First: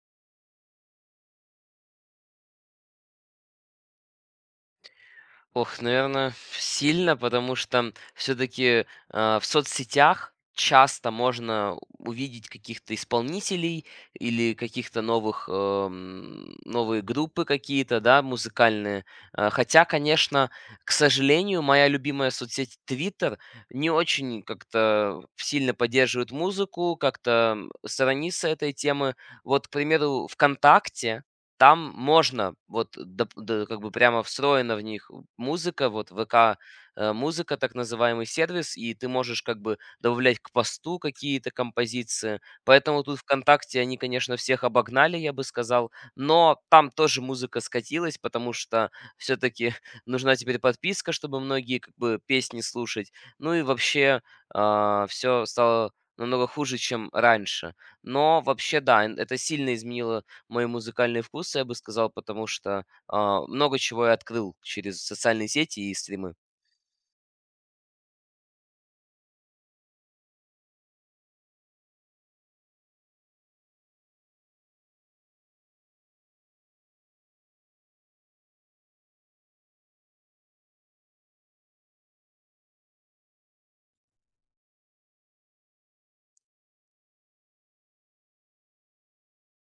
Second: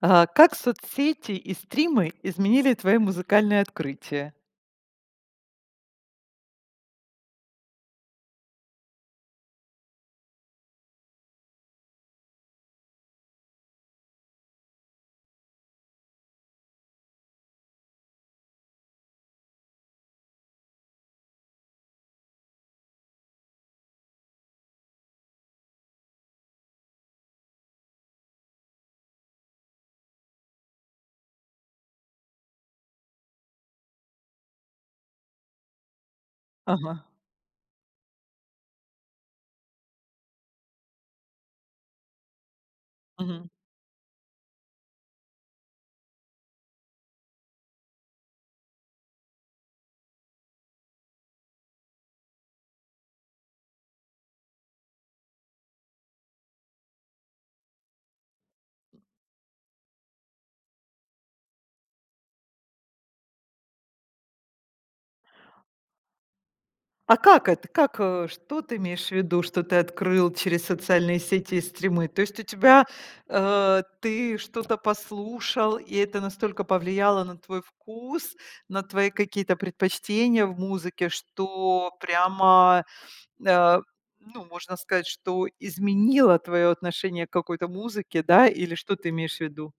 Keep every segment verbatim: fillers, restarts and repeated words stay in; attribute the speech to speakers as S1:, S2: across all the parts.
S1: А, как соцсети и стримы изменили твои музыкальные открытия?
S2: Ох, наверное, сильно, потому что все-таки в соцсетях часто можно увидеть каких-то исполнителей или каких-то новых, эм, новые группы какие-то, да, музыкальные. Э, Хотя, конечно, к сожалению, моя любимая соцсеть Twitter не очень как-то сильно поддерживает музыку, как-то м, сторонится этой темы. Вот, к примеру, ВКонтакте, там можно, вот, доп д как бы прямо встроена в них музыка, вот ВК,
S1: Ага.
S2: э, музыка, так называемый сервис, и ты можешь как бы добавлять к посту какие-то композиции. Поэтому тут
S1: Мгм.
S2: "ВКонтакте" они, конечно, всех обогнали, я бы сказал, но там тоже музыка скатилась, потому что все таки нужна теперь подписка, чтобы многие как бы песни слушать. Ну и вообще, все стало намного хуже, чем раньше. Но вообще, да, н это сильно изменило мой музыкальный вкус, я бы сказал, потому что, а, много чего я открыл через социальные сети и стримы.
S1: А как это? Как, э, что ты имеешь в виду, что ты открыл через социальные сети и стримы? То есть у тебя, э, ты что-то послушал, и это настолько повлияло на твой вкус, на твои какие-то предпочтения в музыке, что прямо, э, ну, можно сказать, что изменило твое отношение к какой-то музыке, да? Или что ты имеешь в виду?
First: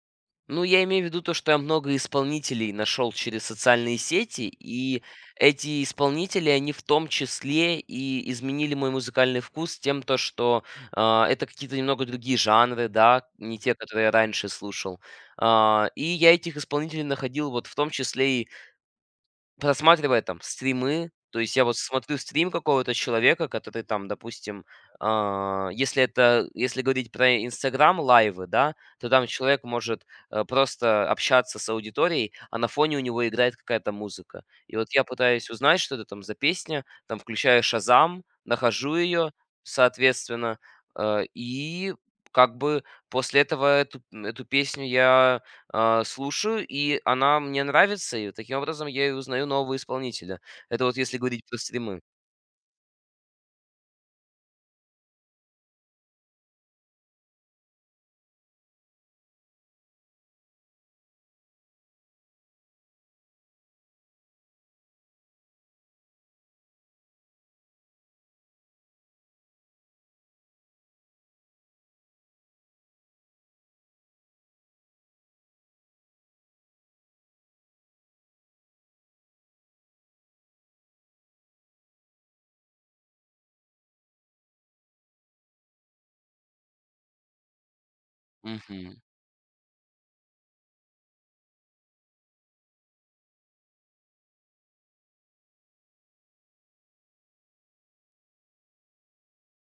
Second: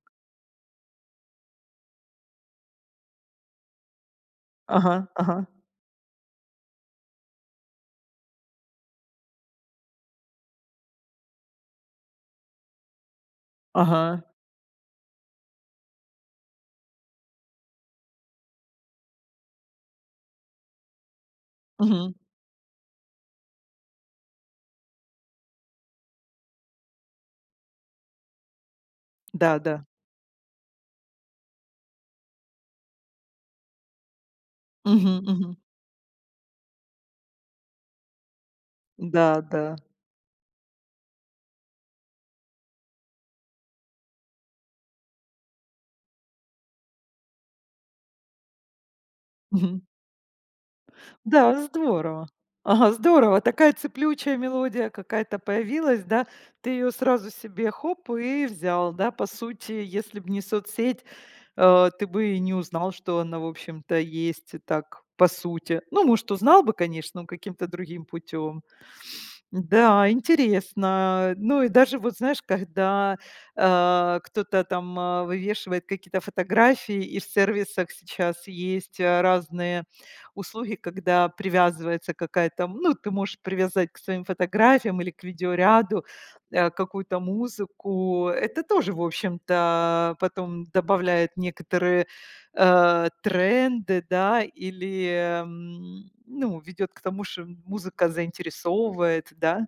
S2: Ну, я имею в виду то, что я много исполнителей нашел через социальные сети,
S1: Ага,
S2: и
S1: ага,
S2: эти исполнители, они в том числе и изменили мой музыкальный вкус тем, то что, а, это какие-то немного другие жанры, да, не те, которые
S1: ага.
S2: я раньше слушал. А, и я этих исполнителей находил вот в том числе и просматривая там стримы, то есть я вот
S1: Мгм.
S2: смотрю стрим какого-то человека, который там, допустим, а, если это если говорить про "Инстаграм" лайвы, да, то там
S1: Да,
S2: человек
S1: да.
S2: может, э, просто общаться с аудиторией, а на фоне у него играет какая-то музыка. И вот я
S1: Мгм,
S2: пытаюсь
S1: мгм.
S2: узнать, что это там за песня, там включаю "Шазам", нахожу ее,
S1: Да, да.
S2: соответственно, э, и как бы после этого эту эту песню я а, слушаю, и она мне нравится, и таким образом я и узнаю нового
S1: Мгм.
S2: исполнителя. Это вот если говорить про
S1: Да,
S2: стримы.
S1: здорово. Ага, здорово. Такая цеплючая мелодия какая-то появилась, да. Ты ее сразу себе хоп и взял, да. По сути, если бы не соцсеть, э, ты бы и не узнал, что она, в общем-то, есть и так по сути. Ну, может, узнал бы, конечно, но каким-то другим путем. Да, интересно. Ну и даже вот знаешь, когда, а, кто-то там, а, вывешивает какие-то фотографии, и в сервисах сейчас есть, а, разные услуги, когда привязывается какая-то, м, ну, ты можешь привязать к своим фотографиям или к видеоряду, э, какую-то музыку. Это тоже,
S2: Мгм.
S1: в общем-то, потом добавляет некоторые, э, тренды, да, или, м, ну, ведет к тому, что музыка заинтересовывает, да.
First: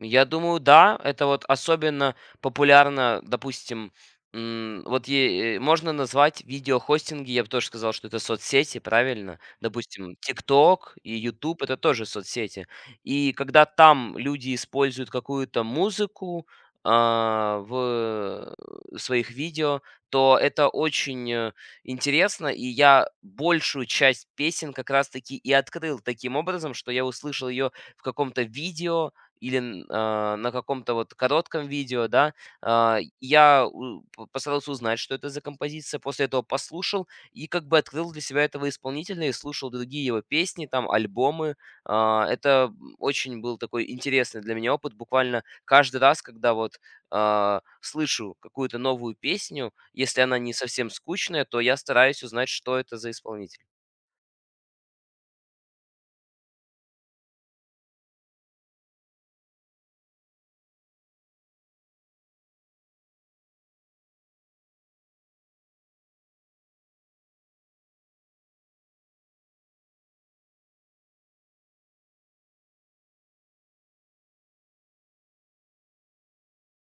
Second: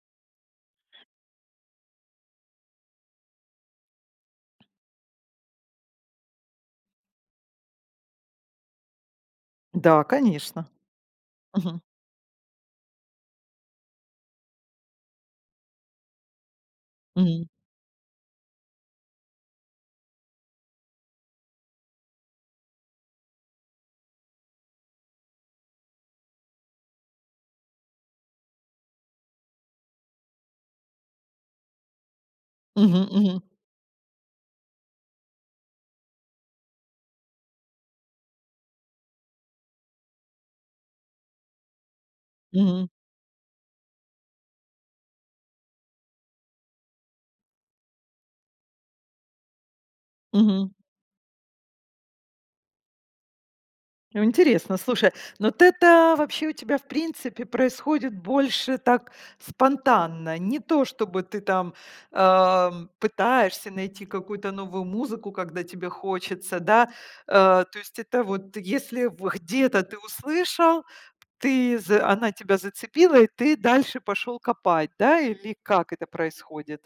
S2: Я думаю, да. Это вот особенно популярно, допустим, м, вот е- э, можно назвать видеохостинги, я бы тоже сказал, что это соцсети, правильно?
S1: Да,
S2: Допустим,
S1: конечно.
S2: TikTok и YouTube это
S1: Мгм.
S2: тоже соцсети. И когда там люди используют какую-то музыку
S1: Мгм.
S2: а, в э, своих видео, то это очень э, интересно, и я большую часть песен как раз-таки и открыл таким образом, что я услышал ее в каком-то видео, или н- а, на каком-то вот коротком видео, да, а,
S1: Мгм. Мгм.
S2: я у- п- постарался узнать, что это за композиция, после этого послушал и как бы открыл для себя этого исполнителя и слушал другие его песни, там, альбомы. А, Это
S1: Мгм.
S2: очень был такой интересный для меня опыт. Буквально каждый раз, когда вот а, слышу какую-то новую песню, если она не
S1: Мгм.
S2: совсем скучная, то я стараюсь узнать, что это за исполнитель.
S1: Ну, интересно, слушай, но вот это вообще у тебя, в принципе, происходит больше так спонтанно. Не то, чтобы ты там, ам, пытаешься найти какую-то новую музыку, когда тебе хочется, да. Э, то есть это вот если в где-то ты услышал, ты за, она тебя зацепила, и ты дальше пошел копать, да, или как это происходит?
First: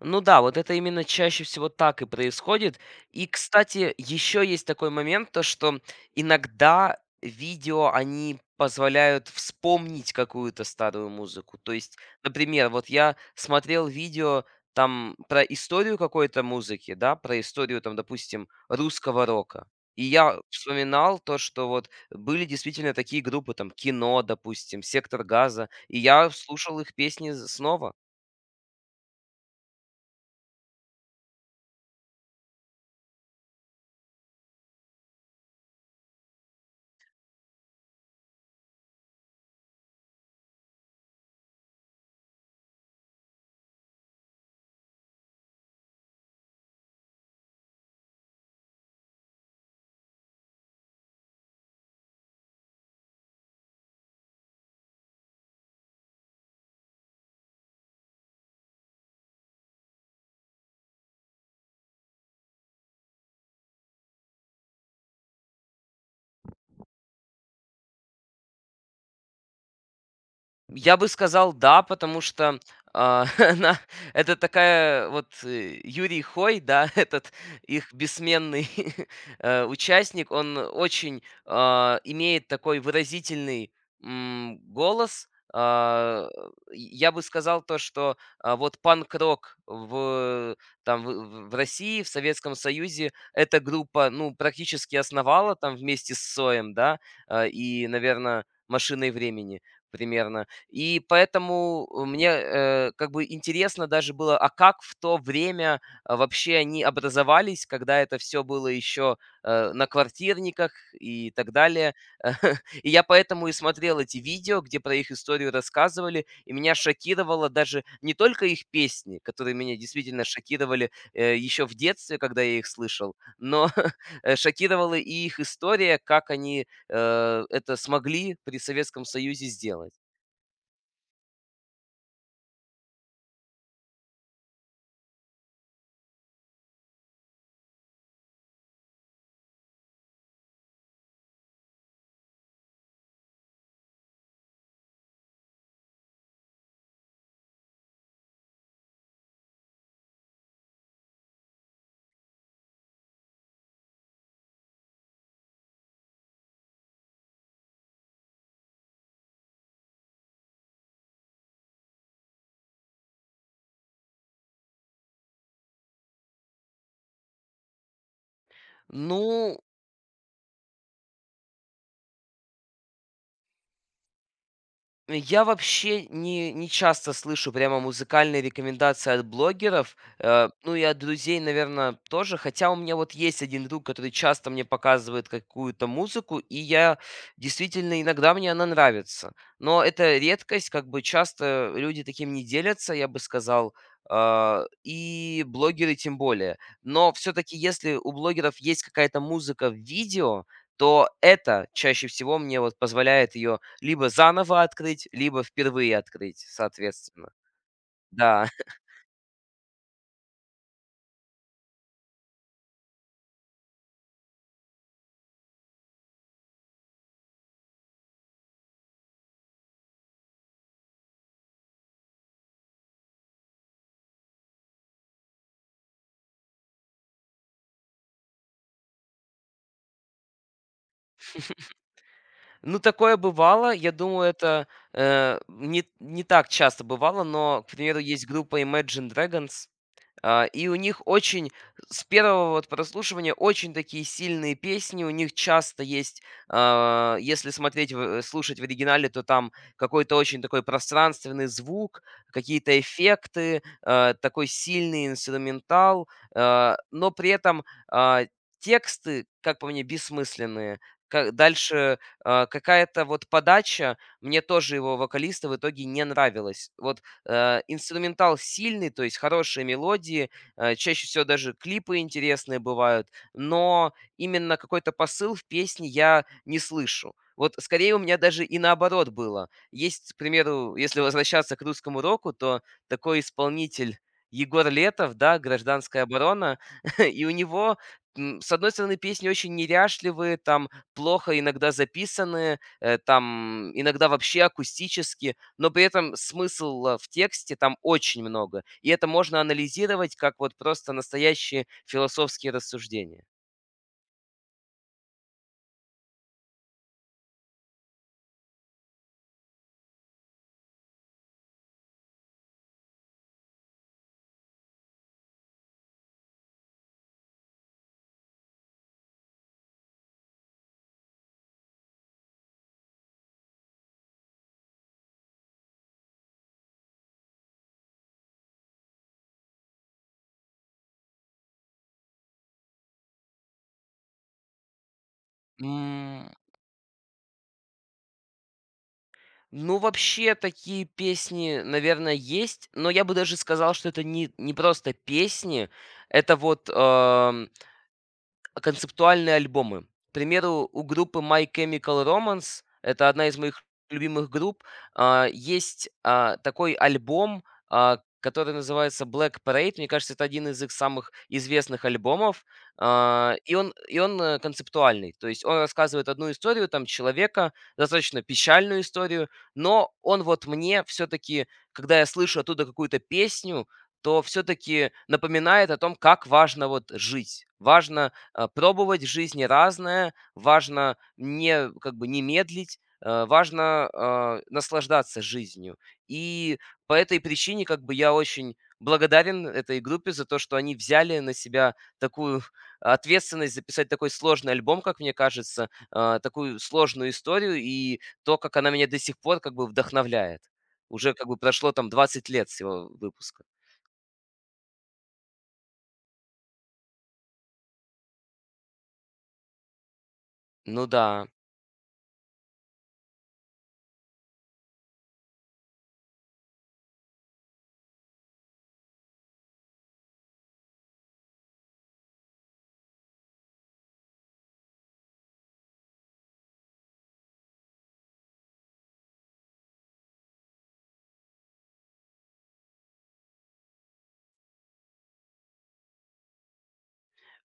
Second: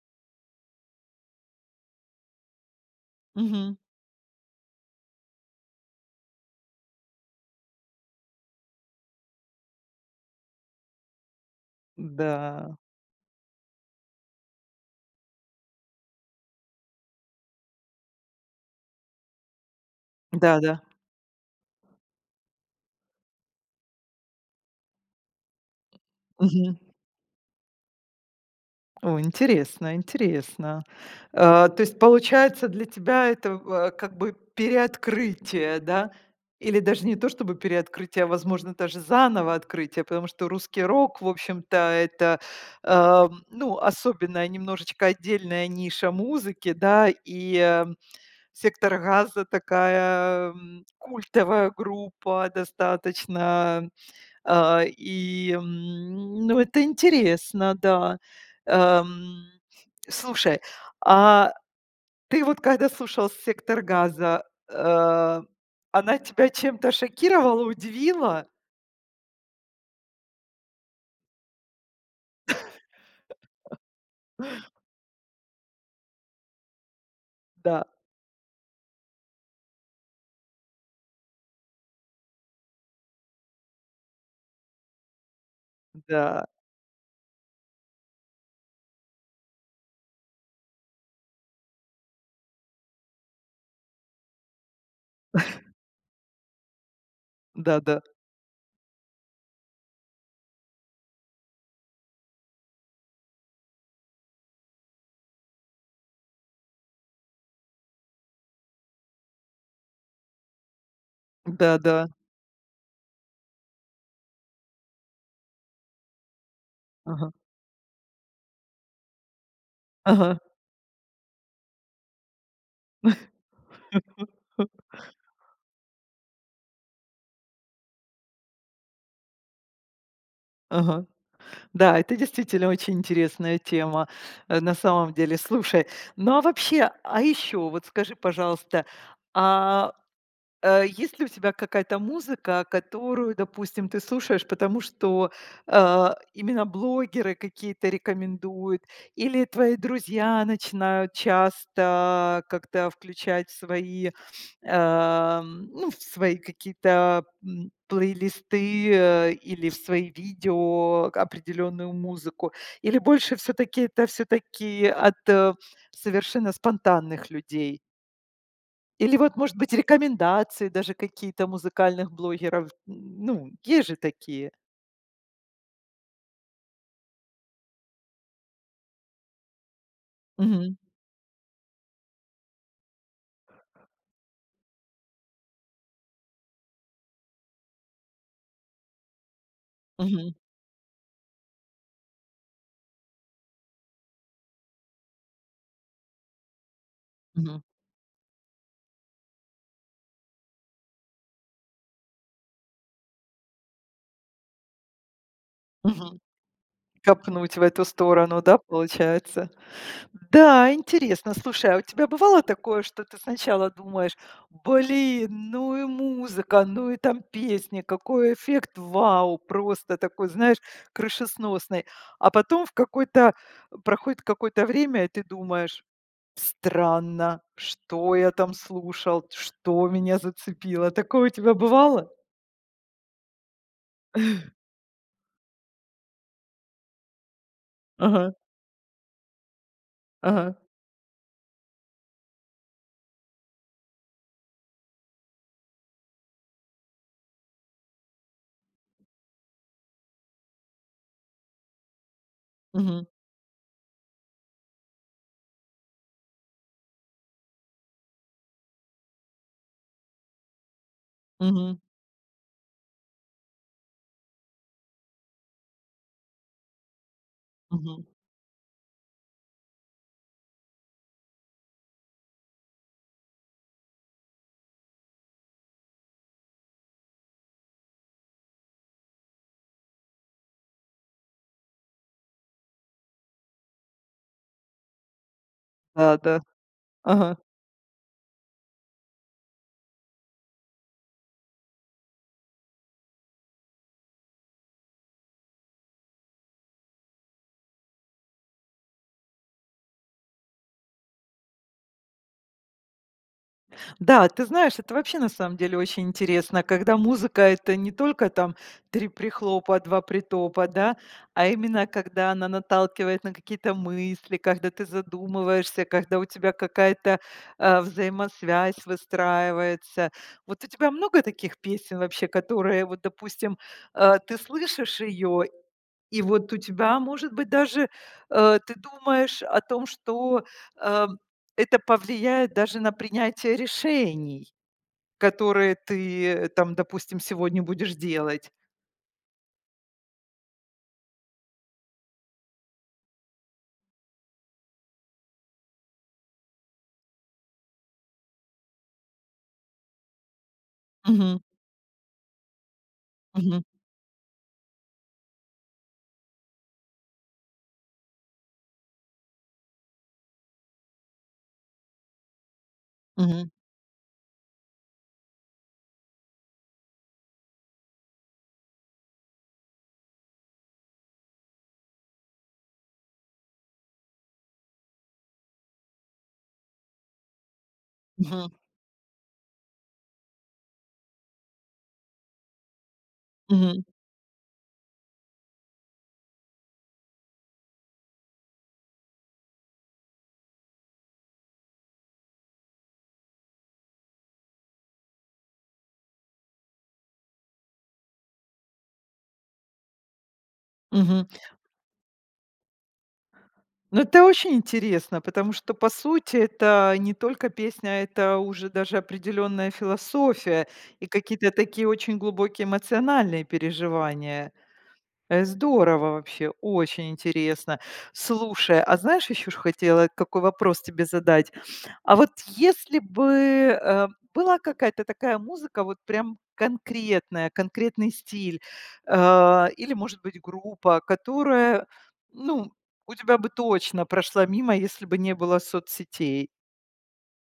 S2: Ну да, вот это именно чаще всего так и происходит. И,
S1: Мгм.
S2: кстати, еще есть такой момент, то что иногда видео, они позволяют вспомнить какую-то старую музыку. То есть, например,
S1: Да.
S2: вот я смотрел видео там про историю какой-то музыки, да, про историю там, допустим, русского рока. И я
S1: Да-да.
S2: вспоминал то, что вот были действительно такие группы, там, Кино, допустим, Сектор Газа, и я
S1: Мгм.
S2: слушал их песни з- снова.
S1: О, интересно, интересно. А, то есть получается для тебя это, а, как бы переоткрытие, да? Или даже не то чтобы переоткрытие, а, возможно, даже заново открытие, потому что русский рок, в общем-то, это, а, ну, особенная, немножечко отдельная ниша музыки, да, и, э, «Сектор газа» такая, м, культовая группа достаточно, а, и, м, ну, это интересно, да. Эм, слушай, а ты вот когда слушал "Сектор газа", э, она тебя чем-то шокировала, удивила?
S2: Я бы сказал, да, потому что, а, она это такая вот, э, Юрий Хой, да, этот
S1: Да,
S2: их бессменный, э, участник, он очень, а, имеет такой выразительный, м, голос. А,
S1: да,
S2: я бы сказал то, что, а, вот панк-рок в там в в России, в Советском Союзе эта группа, ну, практически основала там вместе с Соем, да, а, и,
S1: да-да,
S2: наверное, "Машиной времени" примерно. И поэтому э, мне, э, как бы интересно даже было, а как в то время, а, вообще они образовались, когда это все было еще, э, на квартирниках и так далее.
S1: да-да,
S2: И я поэтому и смотрел эти видео, где про их историю рассказывали, и меня
S1: ага,
S2: шокировало даже не только их песни, которые меня действительно
S1: ага,
S2: шокировали, э, еще в детстве, когда я их слышал, но, э, шокировала и их история, как они, э, это смогли при Советском Союзе сделать.
S1: ага. Да, это действительно очень интересная тема, э, на самом деле. Слушай, ну, а вообще, а еще вот скажи, пожалуйста, а Э, есть ли у тебя какая-то музыка, которую, допустим, ты слушаешь, потому что, а, именно блогеры какие-то рекомендуют, или твои друзья начинают часто как-то включать в свои, ам, ну, в свои какие-то, м, плейлисты, э, или в свои видео определенную музыку? Или больше все таки это все таки от, э, совершенно спонтанных людей? Или вот, может
S2: Ну,
S1: быть, рекомендации даже какие-то музыкальных блогеров. Ну, есть же такие.
S2: я вообще не, не часто слышу прямо музыкальные рекомендации от блогеров, э, ну
S1: Мгм.
S2: и от друзей, наверное, тоже. Хотя у меня вот есть один друг, который часто мне показывает какую-то музыку, и я действительно иногда мне она нравится. Но это
S1: Мгм.
S2: редкость, как бы часто люди таким не делятся, я бы сказал, а, и блогеры тем более. Но все-таки,
S1: Мгм.
S2: если у блогеров есть какая-то музыка в видео, то это чаще всего мне вот позволяет ее либо заново открыть, либо впервые
S1: Мгм.
S2: открыть, соответственно.
S1: Копнуть в эту сторону,
S2: Да.
S1: да, получается? Да, интересно. Слушай, а у тебя бывало такое, что ты сначала думаешь: "Блин, ну и музыка, ну и там песни, какой эффект, вау!" Просто такой, знаешь, крышесносный. А потом в какой-то проходит какое-то время, и ты думаешь: странно, что я там слушал, что меня зацепило. Такое у тебя бывало?
S2: Ну, такое бывало. Я думаю, это, э, не не так часто бывало, но, к примеру, есть
S1: Ага,
S2: группа Imagine Dragons. А,
S1: ага.
S2: и у них очень с первого вот прослушивания очень такие сильные песни. У них часто есть, а, если смотреть, в слушать в оригинале, то там какой-то очень такой пространственный звук, какие-то
S1: Мгм,
S2: эффекты, э, такой сильный инструментал, э, но при этом, а, тексты, как по мне, бессмысленные. Ка
S1: мгм,
S2: дальше, а, какая-то вот подача, мне тоже его вокалиста в итоге не нравилась. Вот Э,
S1: мгм.
S2: инструментал сильный, то есть хорошие мелодии, э, чаще всего даже клипы интересные бывают, но именно какой-то посыл в песне я не слышу. Вот скорее у меня даже и наоборот было. Есть, к примеру, если возвращаться к русскому року, то такой исполнитель Егор Летов, да, «Гражданская
S1: Да, да.
S2: оборона», и у
S1: Ага.
S2: него, м, с одной стороны, песни очень неряшливые, там плохо иногда записанные, э, там иногда вообще акустически, но при этом смысла в тексте там очень много. И это можно анализировать как вот просто настоящие философские рассуждения.
S1: Да, ты знаешь, это вообще на самом деле очень интересно, когда музыка — это не только там три прихлопа, два притопа, да, а именно когда она наталкивает на какие-то мысли, когда ты задумываешься, когда у тебя какая-то, а, взаимосвязь выстраивается. Вот у тебя много таких песен вообще, которые вот, допустим, а, ты слышишь ее. И вот у тебя, может быть, даже, э, ты думаешь о том, что, э, это повлияет даже на принятие решений, которые ты
S2: М,
S1: э, там, допустим, сегодня будешь делать.
S2: Ну, вообще, такие песни, наверное, есть, но я бы даже сказал, что это не, не просто песни, это вот эм, концептуальные альбомы. К примеру, у группы
S1: Мгм.
S2: My Chemical Romance, это одна из моих
S1: Мгм.
S2: любимых групп, а, есть а, такой альбом, а, который называется Black Parade. Мне кажется, это один из их самых известных альбомов. А,
S1: Мгм.
S2: и он, и он э, концептуальный. То есть он рассказывает одну историю там человека, достаточно печальную историю, но он вот мне все-таки, когда я слышу оттуда какую-то песню, то все-таки напоминает о том, как важно вот жить. Важно Э,
S1: Мгм.
S2: пробовать в жизни разное, важно не как бы не медлить, э,
S1: Мгм.
S2: важно, а, наслаждаться жизнью. И по этой причине как бы я очень благодарен этой группе за то, что они взяли на себя такую ответственность записать такой сложный альбом, как мне кажется, а, такую сложную историю и то, как она меня до сих пор как бы вдохновляет. Уже как
S1: Мгм.
S2: бы прошло там двадцать лет с его выпуска.
S1: Ну, это очень интересно, потому что, по сути, это не только песня, а это уже даже определенная философия
S2: Ну
S1: и
S2: да.
S1: какие-то такие очень глубокие эмоциональные переживания. Э, здорово вообще, очень интересно. Слушай, а знаешь, еще ж хотела какой вопрос тебе задать. А вот если бы, э, была какая-то такая музыка, вот прям конкретная, конкретный стиль, э, или, может быть, группа, которая, ну, у тебя бы точно прошла мимо, если бы не было соцсетей.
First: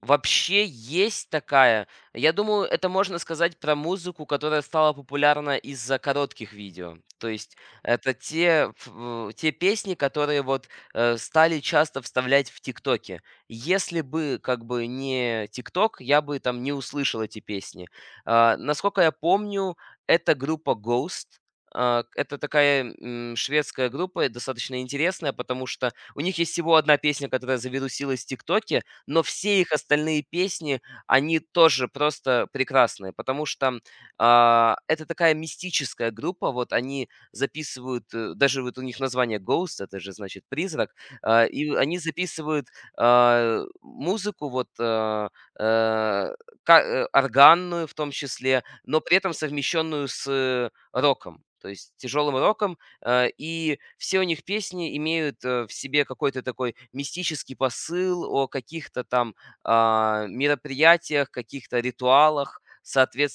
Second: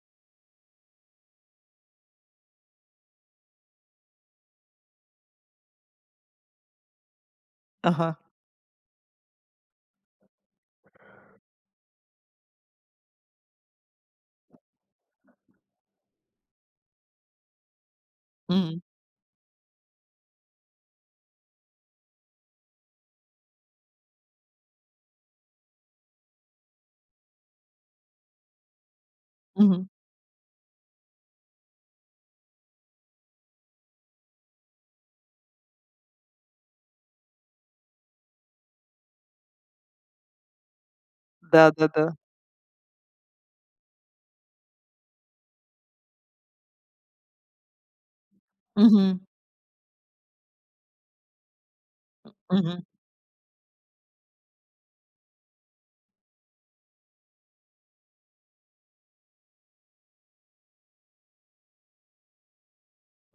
S2: Вообще есть такая. Я думаю, это можно сказать про музыку, которая стала популярна из-за коротких видео. То есть это
S1: Ага.
S2: те, ф- в- те песни, которые вот э, стали часто вставлять в ТикТоке. Если бы как бы не ТикТок, я бы там не услышал эти песни. А,
S1: М,
S2: насколько я помню, это группа Ghost. А, Это такая м, шведская группа, и достаточно интересная, потому что у них есть всего одна песня, которая завирусилась в ТикТоке, но все их
S1: мгм.
S2: остальные песни, они тоже просто прекрасные, потому что, а, это такая мистическая группа. Вот они записывают, э, даже вот у них название Ghost, это же значит "призрак", а, и они
S1: Да-да-да.
S2: записывают, а, музыку вот, а, э, ка э, органную в том числе, но при
S1: Мгм.
S2: этом совмещенную с э, роком, то есть тяжелым роком.
S1: Мгм.
S2: Э, и все у них песни имеют э, в себе какой-то такой мистический посыл о каких-то там а, мероприятиях, каких-то ритуалах.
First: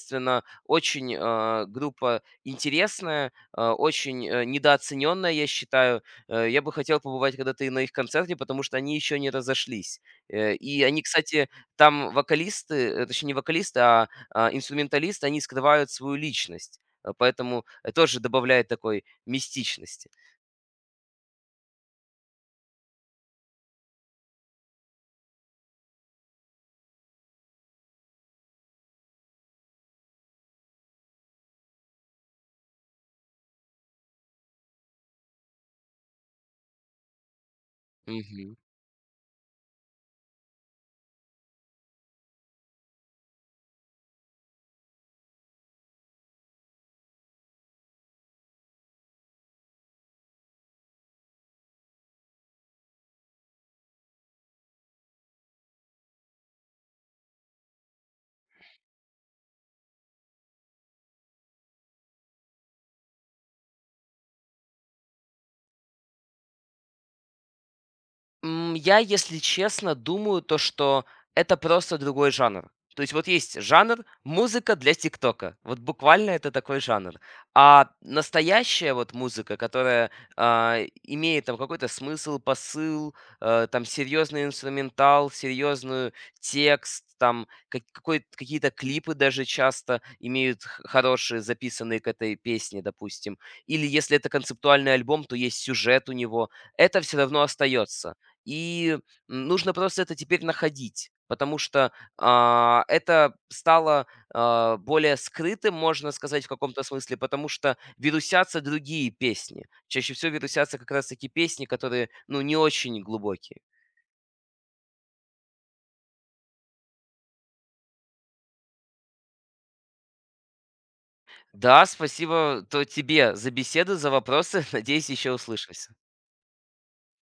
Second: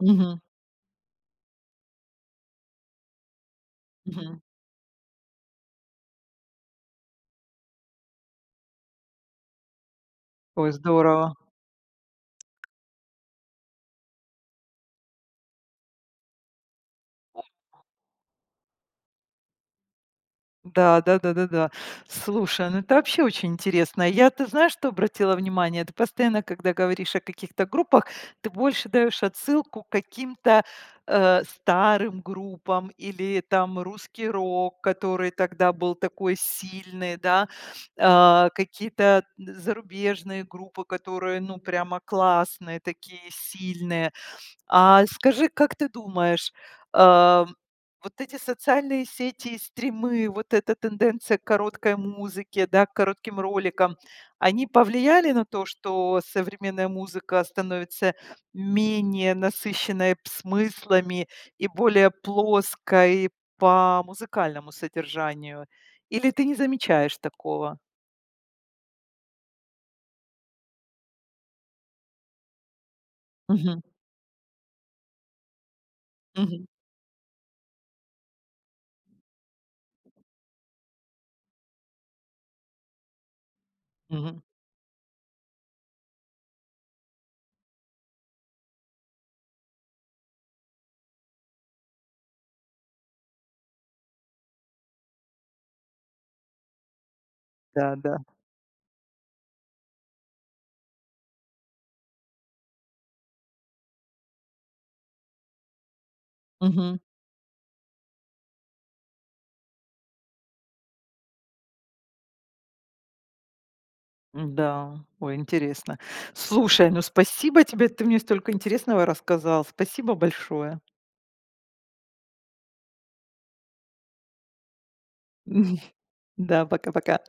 S1: Мгм.
S2: очень э, группа интересная, э, очень
S1: Мгм.
S2: э, недооцененная, я считаю. Э, я бы хотел побывать когда-то и на их концерте, потому что они еще не разошлись. Э,
S1: Ой,
S2: и они,
S1: здорово.
S2: кстати, там вокалисты, э, точнее не вокалисты, а, а, инструменталисты, они скрывают свою личность. Э, Поэтому э, тоже добавляет такой мистичности.
S1: Да, да-да-да-да. Слушай, ну это вообще очень интересно. Я, ты знаешь, что обратила внимание? Ты постоянно, когда говоришь о каких-то группах, ты больше даешь отсылку к каким-то э, старым группам или там русский рок, который тогда был такой сильный, да, а,
S2: Мгм.
S1: какие-то зарубежные группы, которые, ну, прямо классные, такие сильные. А скажи, как ты думаешь, ам, вот эти социальные сети и стримы, вот эта тенденция к короткой музыке, да, к коротким роликам, они повлияли на то, что современная музыка становится менее насыщенной смыслами и более плоской по музыкальному содержанию? Или ты не замечаешь такого?
S2: М, я, если честно, думаю, то, что это просто другой жанр. То есть вот есть
S1: Мгм,
S2: жанр музыка для "Тиктока". Вот буквально это
S1: мгм,
S2: такой жанр. А настоящая вот музыка, которая, а, имеет там какой-то смысл, посыл, э, там
S1: мгм.
S2: серьезный инструментал, серьезную текст, там как какой какие-то клипы даже часто имеют х хорошие, записанные к этой песне, допустим. Или если это концептуальный альбом, то есть сюжет у него. Это все равно остается.
S1: Да,
S2: И нужно просто это теперь находить, потому что а, это стало а, более скрытым, можно сказать, в каком-то
S1: да.
S2: смысле, потому что вирусятся другие песни. Чаще всего вирусятся как раз-таки песни, которые, ну, не очень глубокие.
S1: Да, ой, интересно. Слушай, ну спасибо тебе, ты мне столько интересного рассказал. Спасибо большое.
S2: Да, спасибо то тебе за беседу, за вопросы. Надеюсь, еще услышимся.
S1: Да, пока-пока.